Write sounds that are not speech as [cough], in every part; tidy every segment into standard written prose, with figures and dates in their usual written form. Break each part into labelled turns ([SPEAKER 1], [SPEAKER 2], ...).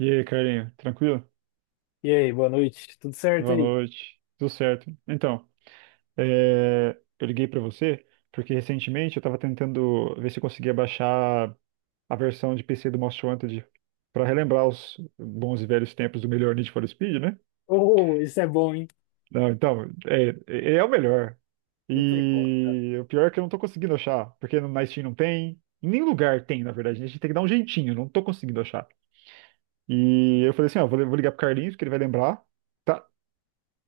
[SPEAKER 1] E aí, Carlinho, tranquilo?
[SPEAKER 2] E aí, boa noite. Tudo certo
[SPEAKER 1] Boa
[SPEAKER 2] aí?
[SPEAKER 1] noite, tudo certo? Então, eu liguei pra você porque recentemente eu tava tentando ver se eu conseguia baixar a versão de PC do Most Wanted pra relembrar os bons e velhos tempos do melhor Need for Speed, né?
[SPEAKER 2] Oh, isso é bom, hein?
[SPEAKER 1] Não, então, é o melhor.
[SPEAKER 2] Não tem como, cara.
[SPEAKER 1] E o pior é que eu não tô conseguindo achar, porque na Steam não tem, em nenhum lugar tem, na verdade, né? A gente tem que dar um jeitinho, não tô conseguindo achar. E eu falei assim, ó, vou ligar pro Carlinhos, que ele vai lembrar. Tá.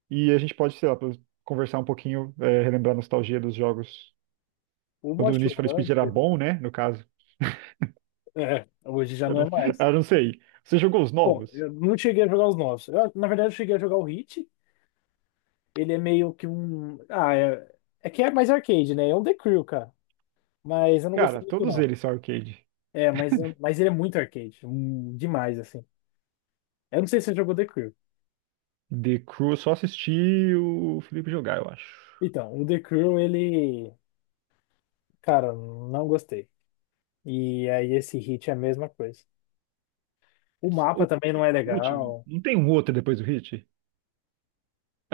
[SPEAKER 1] E a gente pode, sei lá, conversar um pouquinho, relembrar a nostalgia dos jogos.
[SPEAKER 2] Uma
[SPEAKER 1] Quando o Need for Speed
[SPEAKER 2] chorando.
[SPEAKER 1] era bom, né? No caso.
[SPEAKER 2] É, hoje já
[SPEAKER 1] Eu
[SPEAKER 2] não
[SPEAKER 1] não,
[SPEAKER 2] é
[SPEAKER 1] [laughs]
[SPEAKER 2] mais.
[SPEAKER 1] eu não sei. Você jogou os
[SPEAKER 2] Bom,
[SPEAKER 1] novos?
[SPEAKER 2] eu não cheguei a jogar os novos. Eu, na verdade, eu cheguei a jogar o Hit. Ele é meio que um. Ah, é, é que é mais arcade, né? É um The Crew, cara. Mas eu não
[SPEAKER 1] Cara,
[SPEAKER 2] gostei muito,
[SPEAKER 1] todos
[SPEAKER 2] não.
[SPEAKER 1] eles são arcade.
[SPEAKER 2] É, mas ele é muito arcade, demais, assim. Eu não sei se você jogou The Crew.
[SPEAKER 1] The Crew, eu só assisti o Felipe jogar, eu acho.
[SPEAKER 2] Então, o The Crew, ele. Cara, não gostei. E aí, esse Hit é a mesma coisa. O mapa
[SPEAKER 1] O
[SPEAKER 2] também não
[SPEAKER 1] Hit
[SPEAKER 2] é
[SPEAKER 1] é o último.
[SPEAKER 2] legal.
[SPEAKER 1] Não tem um outro depois do Hit?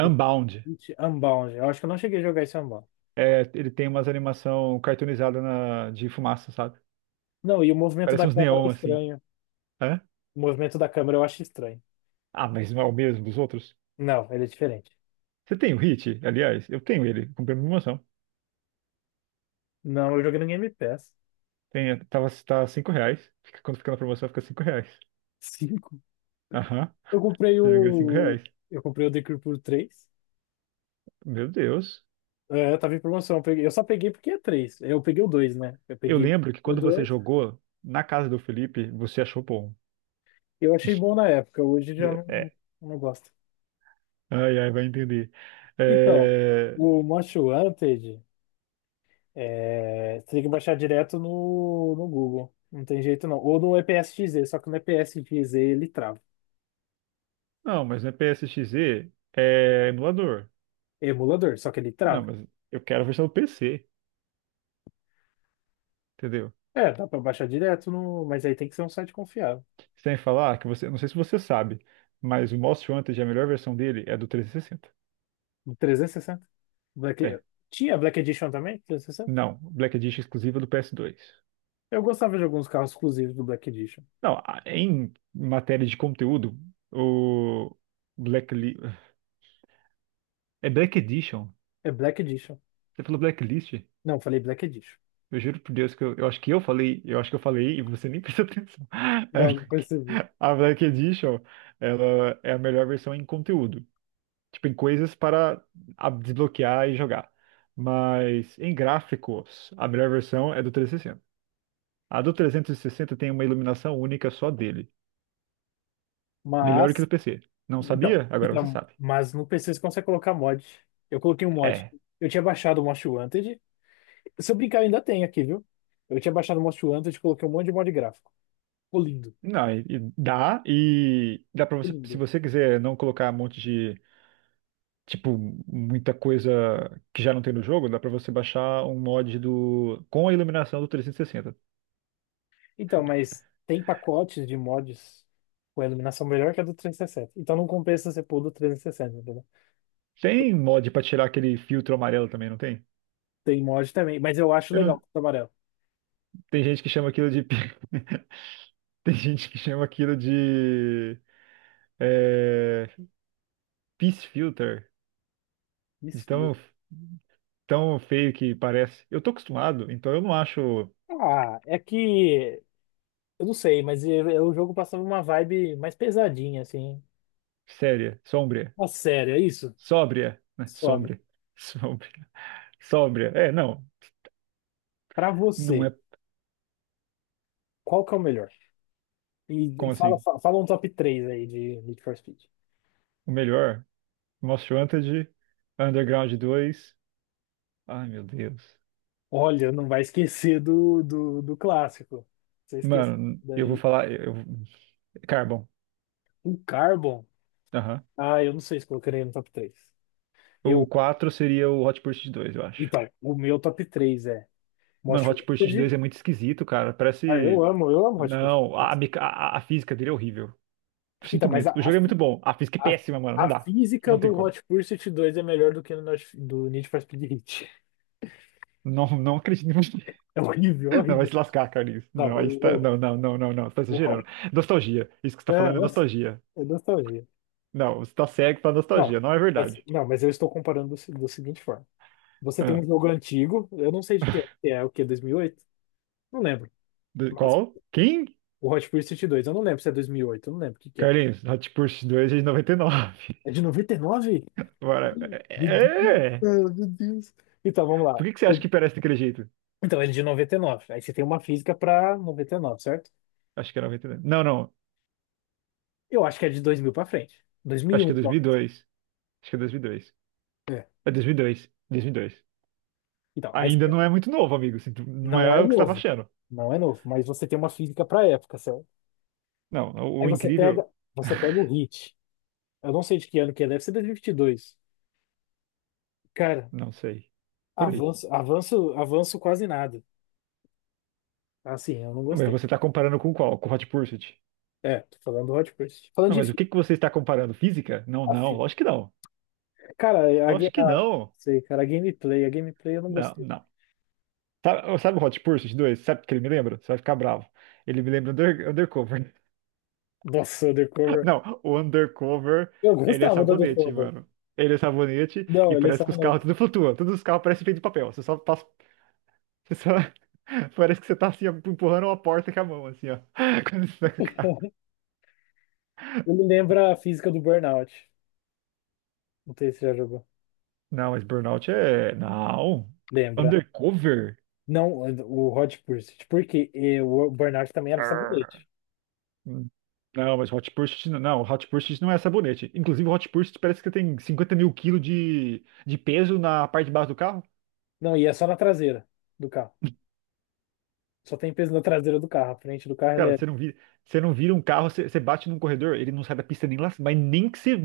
[SPEAKER 2] The Pit Unbound. Eu acho que eu não cheguei a jogar esse Unbound.
[SPEAKER 1] É, ele tem umas animação cartoonizada de fumaça, sabe?
[SPEAKER 2] Não, e o movimento da
[SPEAKER 1] Parece uns
[SPEAKER 2] câmera é
[SPEAKER 1] neon, assim.
[SPEAKER 2] estranho.
[SPEAKER 1] Hã?
[SPEAKER 2] O movimento da câmera eu acho estranho.
[SPEAKER 1] Ah, mas não é o mesmo dos outros?
[SPEAKER 2] Não, ele é diferente.
[SPEAKER 1] Você tem o Hit? Aliás, eu tenho ele, comprei uma promoção.
[SPEAKER 2] Não, eu joguei no Game Pass.
[SPEAKER 1] Tem, tá R$ 5. Quando fica na promoção, fica R$ 5.
[SPEAKER 2] Cinco.
[SPEAKER 1] Aham,
[SPEAKER 2] Eu comprei
[SPEAKER 1] se não me engano, cinco
[SPEAKER 2] o.
[SPEAKER 1] reais.
[SPEAKER 2] Eu comprei o Decree por 3.
[SPEAKER 1] Meu Deus.
[SPEAKER 2] É, tava em promoção. Eu peguei- eu só peguei porque é 3. Eu peguei o dois, né? Eu
[SPEAKER 1] Eu
[SPEAKER 2] peguei
[SPEAKER 1] lembro que
[SPEAKER 2] o
[SPEAKER 1] quando você
[SPEAKER 2] 2.
[SPEAKER 1] jogou na casa do Felipe, você achou bom.
[SPEAKER 2] Eu achei bom na época. Hoje já não,
[SPEAKER 1] É.
[SPEAKER 2] não gosto.
[SPEAKER 1] Ai, ai, vai entender.
[SPEAKER 2] Então,
[SPEAKER 1] É,
[SPEAKER 2] o Most Wanted. É, você tem que baixar direto no Google. Não tem jeito não. Ou no EPSXZ, só que no EPSXZ ele trava.
[SPEAKER 1] Não, mas não é PSXZ, é emulador.
[SPEAKER 2] É emulador, só que ele
[SPEAKER 1] Não,
[SPEAKER 2] trava.
[SPEAKER 1] mas eu quero a versão do PC, entendeu?
[SPEAKER 2] É, dá pra baixar direto no, mas aí tem que ser um site confiável.
[SPEAKER 1] Sem falar que você, não sei se você sabe, mas o Most Wanted, a melhor versão dele é do 360.
[SPEAKER 2] No 360
[SPEAKER 1] É.
[SPEAKER 2] Black... Tinha Black Edition também? 360.
[SPEAKER 1] Não, Black Edition exclusiva do PS2.
[SPEAKER 2] Eu gostava de alguns carros exclusivos do Black Edition.
[SPEAKER 1] Não, em matéria de conteúdo, o Blackli... É Black Edition.
[SPEAKER 2] É Black Edition.
[SPEAKER 1] Você falou Blacklist?
[SPEAKER 2] Não, falei Black Edition.
[SPEAKER 1] Eu juro por Deus que eu acho que eu falei, eu acho que eu falei e você nem prestou atenção. [laughs] É
[SPEAKER 2] Não, não
[SPEAKER 1] Black-
[SPEAKER 2] percebi.
[SPEAKER 1] A Black Edition, ela é a melhor versão em conteúdo, tipo em coisas para desbloquear e jogar. Mas em gráficos, a melhor versão é do 360. A do 360 tem uma iluminação única só dele, melhor que do
[SPEAKER 2] Mas,
[SPEAKER 1] PC. Não
[SPEAKER 2] então,
[SPEAKER 1] sabia? Agora você
[SPEAKER 2] então,
[SPEAKER 1] sabe.
[SPEAKER 2] mas no PC você consegue colocar mod. Eu coloquei um mod.
[SPEAKER 1] É.
[SPEAKER 2] Eu tinha baixado o Most Wanted. Se eu brincar, eu ainda tem aqui, viu? Eu tinha baixado o Monster Hunter e coloquei um monte de mod gráfico. Ficou lindo,
[SPEAKER 1] Não, e dá pra
[SPEAKER 2] ficou
[SPEAKER 1] você, se
[SPEAKER 2] lindo.
[SPEAKER 1] você quiser não colocar um monte de, tipo, muita coisa que já não tem no jogo, dá pra você baixar um mod do, com a iluminação do 360.
[SPEAKER 2] Então, mas tem pacotes de mods com a iluminação melhor que a do 360. Então não compensa você pôr do 360, entendeu?
[SPEAKER 1] Tem mod pra tirar aquele filtro amarelo também, não tem?
[SPEAKER 2] Tem mod também, mas eu acho
[SPEAKER 1] Eu não-
[SPEAKER 2] legal o amarelo.
[SPEAKER 1] tem gente que chama aquilo de, [laughs] tem gente que chama aquilo de, é, Peace Filter, de
[SPEAKER 2] Desfio.
[SPEAKER 1] tão, tão feio que parece. Eu tô acostumado, então eu não acho.
[SPEAKER 2] Ah, é que. Eu não sei, mas o jogo passava uma vibe mais pesadinha, assim.
[SPEAKER 1] Séria, sombria,
[SPEAKER 2] Uma sério, é isso?
[SPEAKER 1] sóbria, né,
[SPEAKER 2] Sobe.
[SPEAKER 1] sombria. Sombria. [laughs] Sóbria. É, não.
[SPEAKER 2] Pra
[SPEAKER 1] Não
[SPEAKER 2] você,
[SPEAKER 1] é
[SPEAKER 2] qual que é o melhor? E
[SPEAKER 1] como
[SPEAKER 2] e fala,
[SPEAKER 1] assim?
[SPEAKER 2] fa- fala um top 3 aí de Need for Speed.
[SPEAKER 1] O melhor. Most Wanted, Underground 2. Ai, meu Deus.
[SPEAKER 2] Olha, não vai esquecer do clássico. Você esqueceu
[SPEAKER 1] Mano, eu vou
[SPEAKER 2] daí.
[SPEAKER 1] falar. Eu... Carbon.
[SPEAKER 2] O Carbon.
[SPEAKER 1] Aham.
[SPEAKER 2] Ah, eu não sei se colocaria no top 3.
[SPEAKER 1] O
[SPEAKER 2] Eu,
[SPEAKER 1] quatro seria o Hot Pursuit 2, eu acho.
[SPEAKER 2] então, o meu top 3 é
[SPEAKER 1] Mano,
[SPEAKER 2] Most
[SPEAKER 1] Hot Pursuit 2
[SPEAKER 2] Wanted.
[SPEAKER 1] é muito esquisito, cara.
[SPEAKER 2] Ah,
[SPEAKER 1] Parece.
[SPEAKER 2] eu amo Hot
[SPEAKER 1] Não,
[SPEAKER 2] Pursuit.
[SPEAKER 1] a física dele é horrível.
[SPEAKER 2] Então,
[SPEAKER 1] Sinto
[SPEAKER 2] mas
[SPEAKER 1] muito. O jogo é muito bom. A física é
[SPEAKER 2] a, a
[SPEAKER 1] péssima, mano.
[SPEAKER 2] a
[SPEAKER 1] Não dá.
[SPEAKER 2] física
[SPEAKER 1] Não tem
[SPEAKER 2] do
[SPEAKER 1] como.
[SPEAKER 2] Hot Pursuit 2 é melhor do que no, Need- do Need for Speed Heat.
[SPEAKER 1] Não, não acredito em você.
[SPEAKER 2] É horrível,
[SPEAKER 1] [laughs] Não, vai
[SPEAKER 2] horrível.
[SPEAKER 1] se lascar, Carlinhos.
[SPEAKER 2] Não,
[SPEAKER 1] Não, aí está... não, não, não, não, não. Você tá
[SPEAKER 2] eu,
[SPEAKER 1] exagerando. Nostalgia. Isso que você tá
[SPEAKER 2] é,
[SPEAKER 1] falando é
[SPEAKER 2] eu sei.
[SPEAKER 1] nostalgia.
[SPEAKER 2] É nostalgia.
[SPEAKER 1] Não, você tá cego pra
[SPEAKER 2] Não,
[SPEAKER 1] nostalgia, não é
[SPEAKER 2] mas,
[SPEAKER 1] verdade.
[SPEAKER 2] não, mas eu estou comparando do, se- do seguinte forma. Você tem um
[SPEAKER 1] Ah,
[SPEAKER 2] jogo antigo, eu não sei de que é, o que, 2008? Não lembro. Mas
[SPEAKER 1] qual? Quem?
[SPEAKER 2] o Hot Pursuit 2, eu não lembro se é 2008, eu não lembro o que que é.
[SPEAKER 1] Carlinhos, Hot Pursuit 2 é de 99.
[SPEAKER 2] É de 99?
[SPEAKER 1] [laughs] Bora.
[SPEAKER 2] Meu Deus,
[SPEAKER 1] É! É.
[SPEAKER 2] cara, meu Deus. Então, vamos lá.
[SPEAKER 1] Por que que você acha que
[SPEAKER 2] Ele-
[SPEAKER 1] parece daquele jeito?
[SPEAKER 2] Então, ele é de 99. Aí você tem uma física pra 99, certo?
[SPEAKER 1] Acho que é 99. Não, não.
[SPEAKER 2] Eu acho que é de 2000 pra frente.
[SPEAKER 1] Acho
[SPEAKER 2] 2001,
[SPEAKER 1] que é dois
[SPEAKER 2] então.
[SPEAKER 1] mil e dois. Acho que é 2002.
[SPEAKER 2] É.
[SPEAKER 1] É dois mil e dois. 2002.
[SPEAKER 2] Então, aí
[SPEAKER 1] Ainda
[SPEAKER 2] você-
[SPEAKER 1] não é muito novo, amigo, não
[SPEAKER 2] não
[SPEAKER 1] é
[SPEAKER 2] é
[SPEAKER 1] o que você tava
[SPEAKER 2] novo.
[SPEAKER 1] achando.
[SPEAKER 2] Não é novo, mas você tem uma física pra época, certo?
[SPEAKER 1] Não, o
[SPEAKER 2] Aí
[SPEAKER 1] o incrível...
[SPEAKER 2] você pega o Hit. Eu não sei de que ano que é, deve ser 2022. Cara,
[SPEAKER 1] Não sei. Por aí.
[SPEAKER 2] avanço, avanço, avanço quase nada. Assim, eu não
[SPEAKER 1] Mas
[SPEAKER 2] gostei.
[SPEAKER 1] você tá comparando com qual? Com Hot Pursuit?
[SPEAKER 2] É, tô falando do Hot Pursuit. Falando
[SPEAKER 1] Não,
[SPEAKER 2] de
[SPEAKER 1] mas o
[SPEAKER 2] fi-
[SPEAKER 1] que que você está comparando? Física? Não,
[SPEAKER 2] a
[SPEAKER 1] não.
[SPEAKER 2] fi-
[SPEAKER 1] Lógico que não.
[SPEAKER 2] Cara, a,
[SPEAKER 1] Lógico
[SPEAKER 2] ga-
[SPEAKER 1] que
[SPEAKER 2] a,
[SPEAKER 1] não.
[SPEAKER 2] sei, cara, a gameplay eu não
[SPEAKER 1] Não,
[SPEAKER 2] gostei.
[SPEAKER 1] não. Sabe, sabe o Hot Pursuit 2, sabe o que ele me lembra? Você vai ficar bravo. Ele me lembra Undercover.
[SPEAKER 2] Nossa, o The
[SPEAKER 1] [laughs]
[SPEAKER 2] Cover.
[SPEAKER 1] Não, o Undercover,
[SPEAKER 2] Eu
[SPEAKER 1] ele é
[SPEAKER 2] gostava do The
[SPEAKER 1] sabonete,
[SPEAKER 2] Cover.
[SPEAKER 1] mano. Ele é sabonete
[SPEAKER 2] Não,
[SPEAKER 1] e
[SPEAKER 2] ele é
[SPEAKER 1] parece que os carros
[SPEAKER 2] samonete.
[SPEAKER 1] tudo flutuam. Todos os carros parecem feitos de papel. Você só passa. Você só... [laughs] parece que você tá assim, ó, empurrando uma porta com a mão, assim, ó. [laughs] Quando você tá com o carro.
[SPEAKER 2] [laughs] Ele lembra a física do Burnout. Não sei se você já jogou.
[SPEAKER 1] Não, mas Burnout é. Não.
[SPEAKER 2] Lembra.
[SPEAKER 1] Undercover?
[SPEAKER 2] Não, o Hot Pursuit. Porque o Burnout também era sabonete.
[SPEAKER 1] Hum. Não, mas Hot Pursuit não, não, Hot Pursuit não é sabonete. Inclusive, Hot Pursuit parece que tem 50 mil quilos de peso na parte de baixo do carro.
[SPEAKER 2] Não, e é só na traseira do carro. Só tem peso na traseira do carro. A frente do carro
[SPEAKER 1] Cara, você não vira um carro, você, você bate num corredor, ele não sai da pista nem lá, mas nem que você,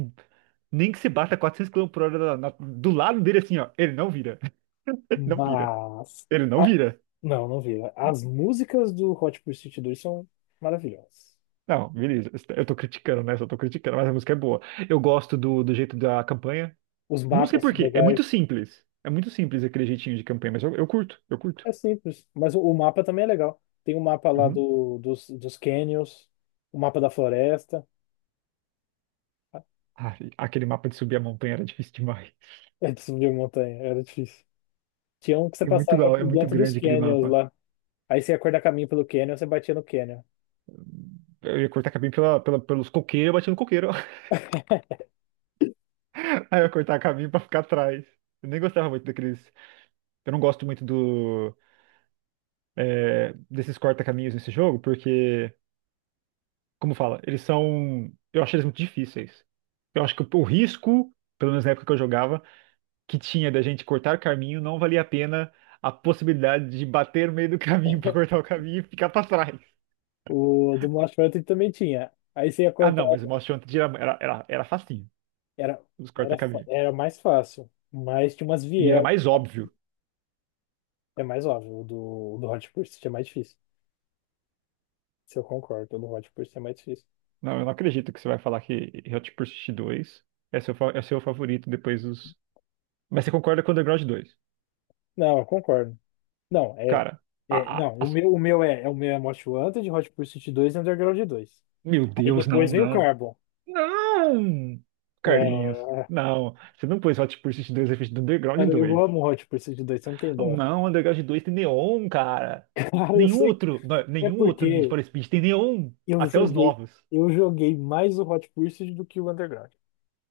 [SPEAKER 1] nem que você bata 400 km/h do lado dele assim, ó, ele não vira, [laughs] não vira,
[SPEAKER 2] Mas.
[SPEAKER 1] ele não
[SPEAKER 2] A-
[SPEAKER 1] vira.
[SPEAKER 2] Não, não vi. As músicas do Hot Pursuit 2 são maravilhosas.
[SPEAKER 1] Não, beleza, eu tô criticando, né? Só tô criticando, mas a música é boa. Eu gosto do jeito da campanha.
[SPEAKER 2] Os
[SPEAKER 1] Não sei
[SPEAKER 2] mapas
[SPEAKER 1] por
[SPEAKER 2] são
[SPEAKER 1] quê, é muito
[SPEAKER 2] legais.
[SPEAKER 1] simples. É muito simples aquele jeitinho de campanha, mas eu curto, eu curto.
[SPEAKER 2] É simples, mas o mapa também é legal. Tem o mapa lá
[SPEAKER 1] Uhum.
[SPEAKER 2] do, dos canyons, o mapa da floresta. [laughs]
[SPEAKER 1] Ai, aquele mapa de subir a montanha era difícil demais.
[SPEAKER 2] É de subir montanha, era difícil. Tinha um que você
[SPEAKER 1] É muito
[SPEAKER 2] passava
[SPEAKER 1] é
[SPEAKER 2] por
[SPEAKER 1] muito
[SPEAKER 2] dentro dos
[SPEAKER 1] grande aquele
[SPEAKER 2] canyons
[SPEAKER 1] mapa.
[SPEAKER 2] lá. Aí você ia cortar caminho pelo canyon, você batia no canyon.
[SPEAKER 1] Eu ia cortar caminho pela, pelos coqueiros, eu batia no coqueiro. [laughs] Aí eu ia cortar caminho pra ficar atrás. Eu nem gostava muito daqueles. Eu não gosto muito do desses corta-caminhos nesse jogo, porque, como fala, eles são. Eu acho eles muito difíceis. Eu acho que o risco, pelo menos na época que eu jogava, que tinha da gente cortar caminho, não valia a pena a possibilidade de bater no meio do caminho [laughs] pra cortar o caminho e ficar pra trás.
[SPEAKER 2] O do Monty Python também tinha. Aí você ia
[SPEAKER 1] Ah,
[SPEAKER 2] cortar,
[SPEAKER 1] não, mas o Most Wanted era, facinho,
[SPEAKER 2] era,
[SPEAKER 1] os
[SPEAKER 2] era, fa-
[SPEAKER 1] corta-caminho.
[SPEAKER 2] era mais fácil, mas tinha umas
[SPEAKER 1] E era
[SPEAKER 2] vielas,
[SPEAKER 1] mais óbvio.
[SPEAKER 2] é mais óbvio. O do Hot Pursuit é mais difícil. Se eu concordo, o do Hot Pursuit é mais difícil.
[SPEAKER 1] Não, eu não acredito que você vai falar que Hot Pursuit 2 é seu, é seu favorito depois dos. Mas você concorda com Underground 2?
[SPEAKER 2] Não, eu concordo. Não, é.
[SPEAKER 1] Cara, a,
[SPEAKER 2] É,
[SPEAKER 1] a-
[SPEAKER 2] não, o
[SPEAKER 1] as-
[SPEAKER 2] meu, o meu é, é o meu é Most Wanted, Hot Pursuit 2 e Underground dois.
[SPEAKER 1] meu
[SPEAKER 2] Aí
[SPEAKER 1] Deus, não,
[SPEAKER 2] depois vem o
[SPEAKER 1] não.
[SPEAKER 2] Carbon.
[SPEAKER 1] Não! Carlinhos,
[SPEAKER 2] É,
[SPEAKER 1] não. Você não pôs Hot Pursuit 2 na frente do Underground
[SPEAKER 2] cara, eu
[SPEAKER 1] 2.
[SPEAKER 2] amo o Hot Pursuit dois. Você não tem ideia.
[SPEAKER 1] Não, Underground 2 tem neon, cara.
[SPEAKER 2] [laughs] Cara, eu
[SPEAKER 1] Nenhum
[SPEAKER 2] sei
[SPEAKER 1] outro, não,
[SPEAKER 2] que é
[SPEAKER 1] nenhum outro Need
[SPEAKER 2] porque
[SPEAKER 1] for Speed tem neon.
[SPEAKER 2] eu
[SPEAKER 1] Até os
[SPEAKER 2] joguei,
[SPEAKER 1] novos.
[SPEAKER 2] eu joguei mais o Hot Pursuit do que o Underground.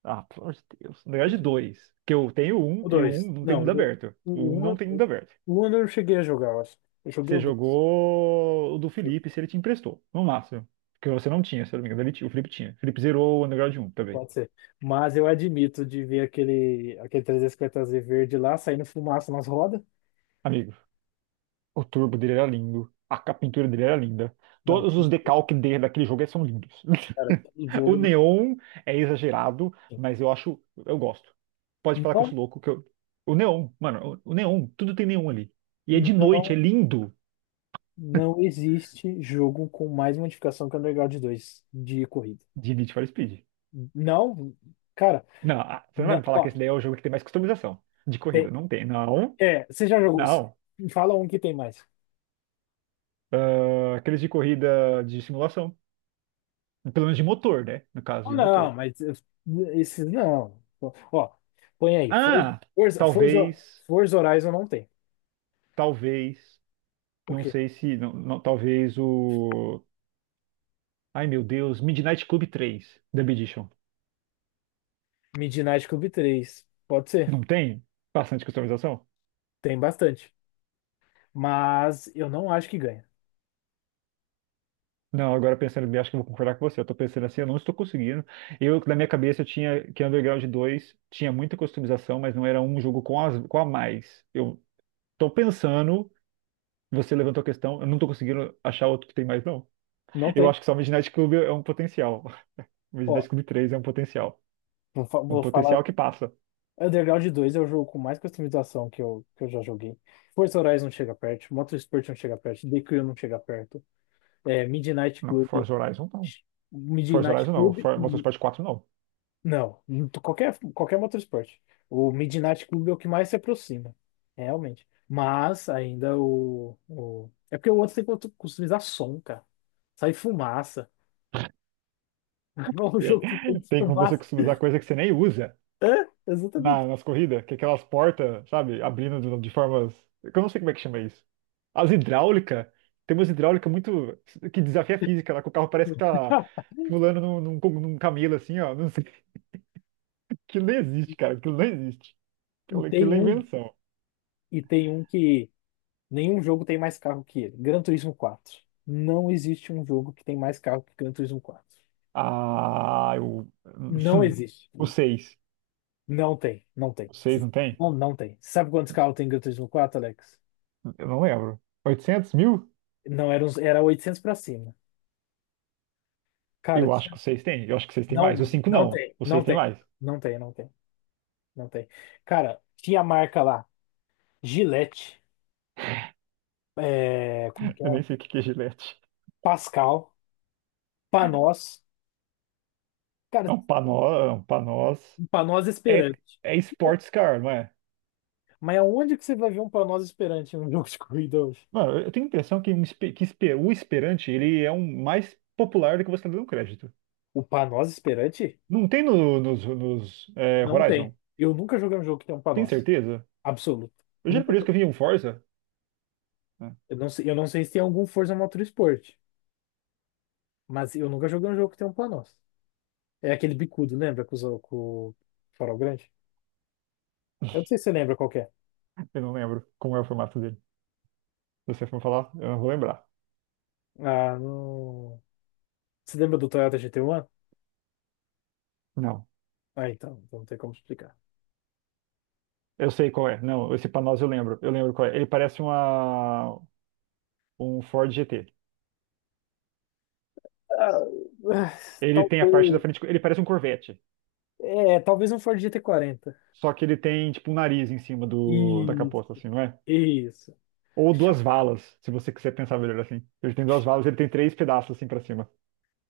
[SPEAKER 1] Ah, pelo amor de Deus. Na verdade, dois. Porque eu tenho um
[SPEAKER 2] O
[SPEAKER 1] e o
[SPEAKER 2] dois.
[SPEAKER 1] um não tem
[SPEAKER 2] Não,
[SPEAKER 1] mundo aberto.
[SPEAKER 2] o,
[SPEAKER 1] O um
[SPEAKER 2] um-
[SPEAKER 1] não tem mundo aberto.
[SPEAKER 2] o eu não cheguei a jogar, eu acho. Eu joguei o
[SPEAKER 1] Você
[SPEAKER 2] dois.
[SPEAKER 1] jogou o do Felipe se ele te emprestou, no máximo. Porque você não tinha, se eu não me engano. O Felipe tinha. O Felipe zerou o Underground um também.
[SPEAKER 2] Pode ser. Mas eu admito de ver aquele 350Z verde lá saindo fumaça nas rodas.
[SPEAKER 1] Amigo, o turbo dele era lindo. A pintura dele era linda.
[SPEAKER 2] Não,
[SPEAKER 1] Todos os decalques dele daquele jogo são lindos.
[SPEAKER 2] cara, aquele
[SPEAKER 1] [laughs] O
[SPEAKER 2] jogo.
[SPEAKER 1] neon é exagerado, mas eu acho. Eu gosto. Pode falar que eu
[SPEAKER 2] Não,
[SPEAKER 1] sou louco, que eu. O neon, mano, o neon, tudo tem neon ali. E é de noite,
[SPEAKER 2] não,
[SPEAKER 1] é lindo,
[SPEAKER 2] não existe jogo com mais modificação que o Underground 2 de corrida.
[SPEAKER 1] de Need for Speed.
[SPEAKER 2] Não, cara,
[SPEAKER 1] Não, ah, você não vai
[SPEAKER 2] não,
[SPEAKER 1] me falar que
[SPEAKER 2] ó,
[SPEAKER 1] esse daí é o jogo que tem mais customização de
[SPEAKER 2] é,
[SPEAKER 1] corrida. Não tem, não,
[SPEAKER 2] é, você já jogou?
[SPEAKER 1] não.
[SPEAKER 2] Fala um que tem mais.
[SPEAKER 1] Ah, aqueles de corrida de simulação. Pelo menos de motor, né? No caso
[SPEAKER 2] Ah,
[SPEAKER 1] de motor.
[SPEAKER 2] não, mas esses não. Ó, põe aí.
[SPEAKER 1] Ah,
[SPEAKER 2] Forza, Forza,
[SPEAKER 1] talvez,
[SPEAKER 2] Forza Horizon não tem.
[SPEAKER 1] talvez,
[SPEAKER 2] O
[SPEAKER 1] não
[SPEAKER 2] quê?
[SPEAKER 1] sei se, não, não, talvez o... Ai, meu Deus, Midnight Club 3, The Edition.
[SPEAKER 2] Midnight Club três. Pode ser.
[SPEAKER 1] Não tem bastante customização?
[SPEAKER 2] Tem bastante. Mas eu não acho que ganha.
[SPEAKER 1] Não, agora pensando bem, acho que eu vou concordar com você. Eu tô pensando assim, eu não estou conseguindo. Eu, na minha cabeça, eu tinha que Underground 2, tinha muita customização, mas não era um jogo com, as, com a mais. Eu tô pensando, você levantou a questão, eu não tô conseguindo achar outro que tem mais, não.
[SPEAKER 2] Não
[SPEAKER 1] Eu
[SPEAKER 2] tem.
[SPEAKER 1] acho que só o Midnight Club é um potencial. [laughs] O
[SPEAKER 2] Ó,
[SPEAKER 1] Midnight Club 3 é um potencial.
[SPEAKER 2] vou, fa-
[SPEAKER 1] Um
[SPEAKER 2] vou falar.
[SPEAKER 1] potencial que passa.
[SPEAKER 2] Underground dois é o jogo com mais customização que eu já joguei. Forza Horizon não chega perto. Motorsport não chega perto. The Crew não chega perto. É, Midnight
[SPEAKER 1] Não,
[SPEAKER 2] Club.
[SPEAKER 1] Forza Horizon não. Forza
[SPEAKER 2] Midnight
[SPEAKER 1] Horizon não.
[SPEAKER 2] Club.
[SPEAKER 1] Motorsport 4 não.
[SPEAKER 2] Não, não tô- qualquer motorsport. O Midnight Club é o que mais se aproxima, é, realmente. Mas ainda o... É porque o outro tem que customizar som, cara. Sai fumaça. [laughs] É um
[SPEAKER 1] Tem,
[SPEAKER 2] jogo que tem
[SPEAKER 1] [laughs] tem como você
[SPEAKER 2] fumaça.
[SPEAKER 1] customizar coisa que você nem usa
[SPEAKER 2] É, exatamente.
[SPEAKER 1] nas corridas, que é aquelas portas, sabe, abrindo de formas, que eu não sei como é que chama isso. As hidráulica, tem umas hidráulica muito, que desafia a física, lá que o carro parece que tá
[SPEAKER 2] [laughs]
[SPEAKER 1] pulando num, num camelo assim, ó. Não sei. [laughs] Aquilo não existe, cara. Aquilo não existe.
[SPEAKER 2] E
[SPEAKER 1] Aquilo, aquilo
[SPEAKER 2] tem
[SPEAKER 1] é
[SPEAKER 2] um,
[SPEAKER 1] invenção.
[SPEAKER 2] e tem um que nenhum jogo tem mais carro que ele. Gran Turismo quatro. Não existe um jogo que tem mais carro que Gran Turismo quatro.
[SPEAKER 1] Ah, eu.
[SPEAKER 2] Não
[SPEAKER 1] [laughs]
[SPEAKER 2] existe.
[SPEAKER 1] O seis.
[SPEAKER 2] Não tem, não tem.
[SPEAKER 1] O 6 não tem?
[SPEAKER 2] Não, não tem. Sabe quantos carros tem Gran Turismo quatro, Alex?
[SPEAKER 1] Eu não lembro. 800 mil?
[SPEAKER 2] Não, era, uns, era 800 pra cima. Cara,
[SPEAKER 1] Eu acho
[SPEAKER 2] tinha,
[SPEAKER 1] que o 6 tem. Eu acho que o seis tem mais. O
[SPEAKER 2] não,
[SPEAKER 1] 5
[SPEAKER 2] não
[SPEAKER 1] não.
[SPEAKER 2] tem,
[SPEAKER 1] O
[SPEAKER 2] não
[SPEAKER 1] 6 tem
[SPEAKER 2] tem,
[SPEAKER 1] mais.
[SPEAKER 2] não tem, não tem, não tem. Cara, tinha marca lá, Gillette, é, como
[SPEAKER 1] [laughs]
[SPEAKER 2] que é?
[SPEAKER 1] Eu nem sei o que que é gilete.
[SPEAKER 2] Pascal, Panos. Cara,
[SPEAKER 1] É um panó, é um panós.
[SPEAKER 2] Panos
[SPEAKER 1] É,
[SPEAKER 2] Esperante.
[SPEAKER 1] é sports car, não é?
[SPEAKER 2] Mas aonde que você vai ver um Panos Esperante num [laughs] jogo de corrida hoje?
[SPEAKER 1] Mano, eu tenho a impressão que, o Esperante ele é um mais popular do que você está dando crédito.
[SPEAKER 2] O Panos Esperante?
[SPEAKER 1] Não tem nos,
[SPEAKER 2] Não tem.
[SPEAKER 1] Horizon?
[SPEAKER 2] Eu nunca joguei um jogo que tem um
[SPEAKER 1] Tem
[SPEAKER 2] Panos.
[SPEAKER 1] certeza?
[SPEAKER 2] Absoluto.
[SPEAKER 1] Eu juro
[SPEAKER 2] Nunca
[SPEAKER 1] por isso que
[SPEAKER 2] joguei.
[SPEAKER 1] eu vi um Forza, né?
[SPEAKER 2] Eu não sei se tem algum Forza Motorsport, mas eu nunca joguei um jogo que tem um Panos. É aquele bicudo, lembra? Com, os- com o farol grande? Eu não sei se você lembra qual que é.
[SPEAKER 1] Eu não lembro como é o formato dele. Se você for falar, eu não vou lembrar.
[SPEAKER 2] Ah, não... Você lembra do Toyota GT1?
[SPEAKER 1] Não.
[SPEAKER 2] Ah, então não tem como explicar.
[SPEAKER 1] Eu sei qual é. Não, esse Panos eu lembro. Eu lembro qual é. Ele parece uma, um Ford GT.
[SPEAKER 2] Ah, ah,
[SPEAKER 1] Ele tem a parte da
[SPEAKER 2] talvez.
[SPEAKER 1] frente. Ele parece um Corvette.
[SPEAKER 2] É, talvez um Ford GT40.
[SPEAKER 1] Só que ele tem, tipo, um nariz em cima do, da capota,
[SPEAKER 2] Isso,
[SPEAKER 1] assim, não é?
[SPEAKER 2] isso.
[SPEAKER 1] Ou
[SPEAKER 2] Cha-
[SPEAKER 1] duas valas, se você quiser pensar melhor assim. Ele tem duas valas, ele tem três pedaços assim pra cima.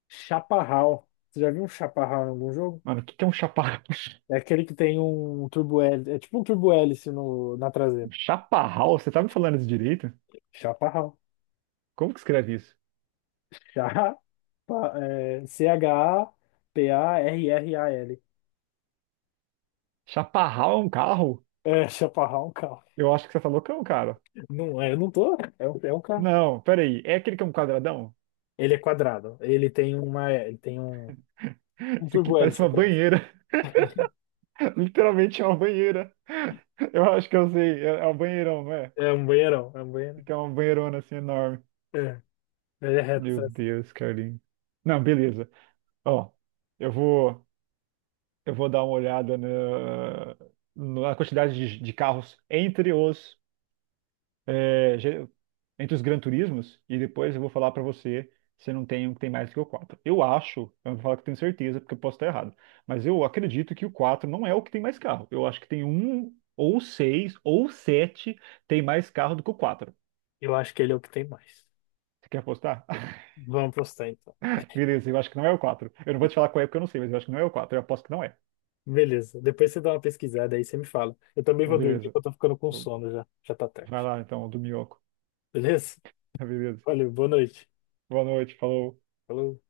[SPEAKER 2] Chaparral. Você já viu um chaparral em algum jogo?
[SPEAKER 1] Mano, o que que é um chaparral?
[SPEAKER 2] É
[SPEAKER 1] [laughs]
[SPEAKER 2] aquele que tem um turbo hélice. É tipo um turbo hélice no, na
[SPEAKER 1] Um
[SPEAKER 2] traseira.
[SPEAKER 1] chaparral? Você tá me falando isso direito?
[SPEAKER 2] Chaparral.
[SPEAKER 1] Como que escreve isso?
[SPEAKER 2] Chá, pa- é, C-H-A-P-A-R-R-A-L.
[SPEAKER 1] Chaparral é um carro?
[SPEAKER 2] É, chaparral é um carro.
[SPEAKER 1] Eu acho que você tá loucão, cara.
[SPEAKER 2] Não, é, eu não tô. É um carro.
[SPEAKER 1] Não, peraí. É aquele que é um quadradão?
[SPEAKER 2] Ele é quadrado. Ele tem uma. Ele tem um
[SPEAKER 1] Isso aqui
[SPEAKER 2] turbo
[SPEAKER 1] parece
[SPEAKER 2] hélice
[SPEAKER 1] uma
[SPEAKER 2] atrás.
[SPEAKER 1] banheira. [laughs] Literalmente é uma banheira. Eu acho que eu sei. É um banheirão, não é?
[SPEAKER 2] É um banheirão. É um banheirão.
[SPEAKER 1] Que é uma banheirona assim enorme.
[SPEAKER 2] É. Ele é reto.
[SPEAKER 1] Meu
[SPEAKER 2] Sabe?
[SPEAKER 1] Deus, Carlinhos. Não, beleza. Ó, eu vou. Eu vou dar uma olhada na, na quantidade de carros entre os é, ge- entre os Gran Turismos e depois eu vou falar para você se não tem um que tem mais que o 4. Eu acho, eu não vou falar que tenho certeza porque eu posso estar errado, mas eu acredito que o 4 não é o que tem mais carro. Eu acho que tem um ou seis ou sete, tem mais carro do que o 4.
[SPEAKER 2] Eu acho que ele é o que tem mais.
[SPEAKER 1] Você quer apostar? [laughs]
[SPEAKER 2] Vamos postar então.
[SPEAKER 1] Beleza, eu acho que não é o 4. Eu não vou te falar qual é porque eu não sei, mas eu acho que não é o 4. Eu aposto que não é.
[SPEAKER 2] Beleza. Depois você dá uma pesquisada aí, você me fala. Eu também vou dormir,
[SPEAKER 1] Beleza.
[SPEAKER 2] porque eu tô ficando com sono já. Já tá
[SPEAKER 1] Vai
[SPEAKER 2] tarde.
[SPEAKER 1] lá então, do Miyoko.
[SPEAKER 2] Beleza?
[SPEAKER 1] [laughs] Beleza.
[SPEAKER 2] Valeu, boa noite.
[SPEAKER 1] Boa noite, falou.
[SPEAKER 2] Falou.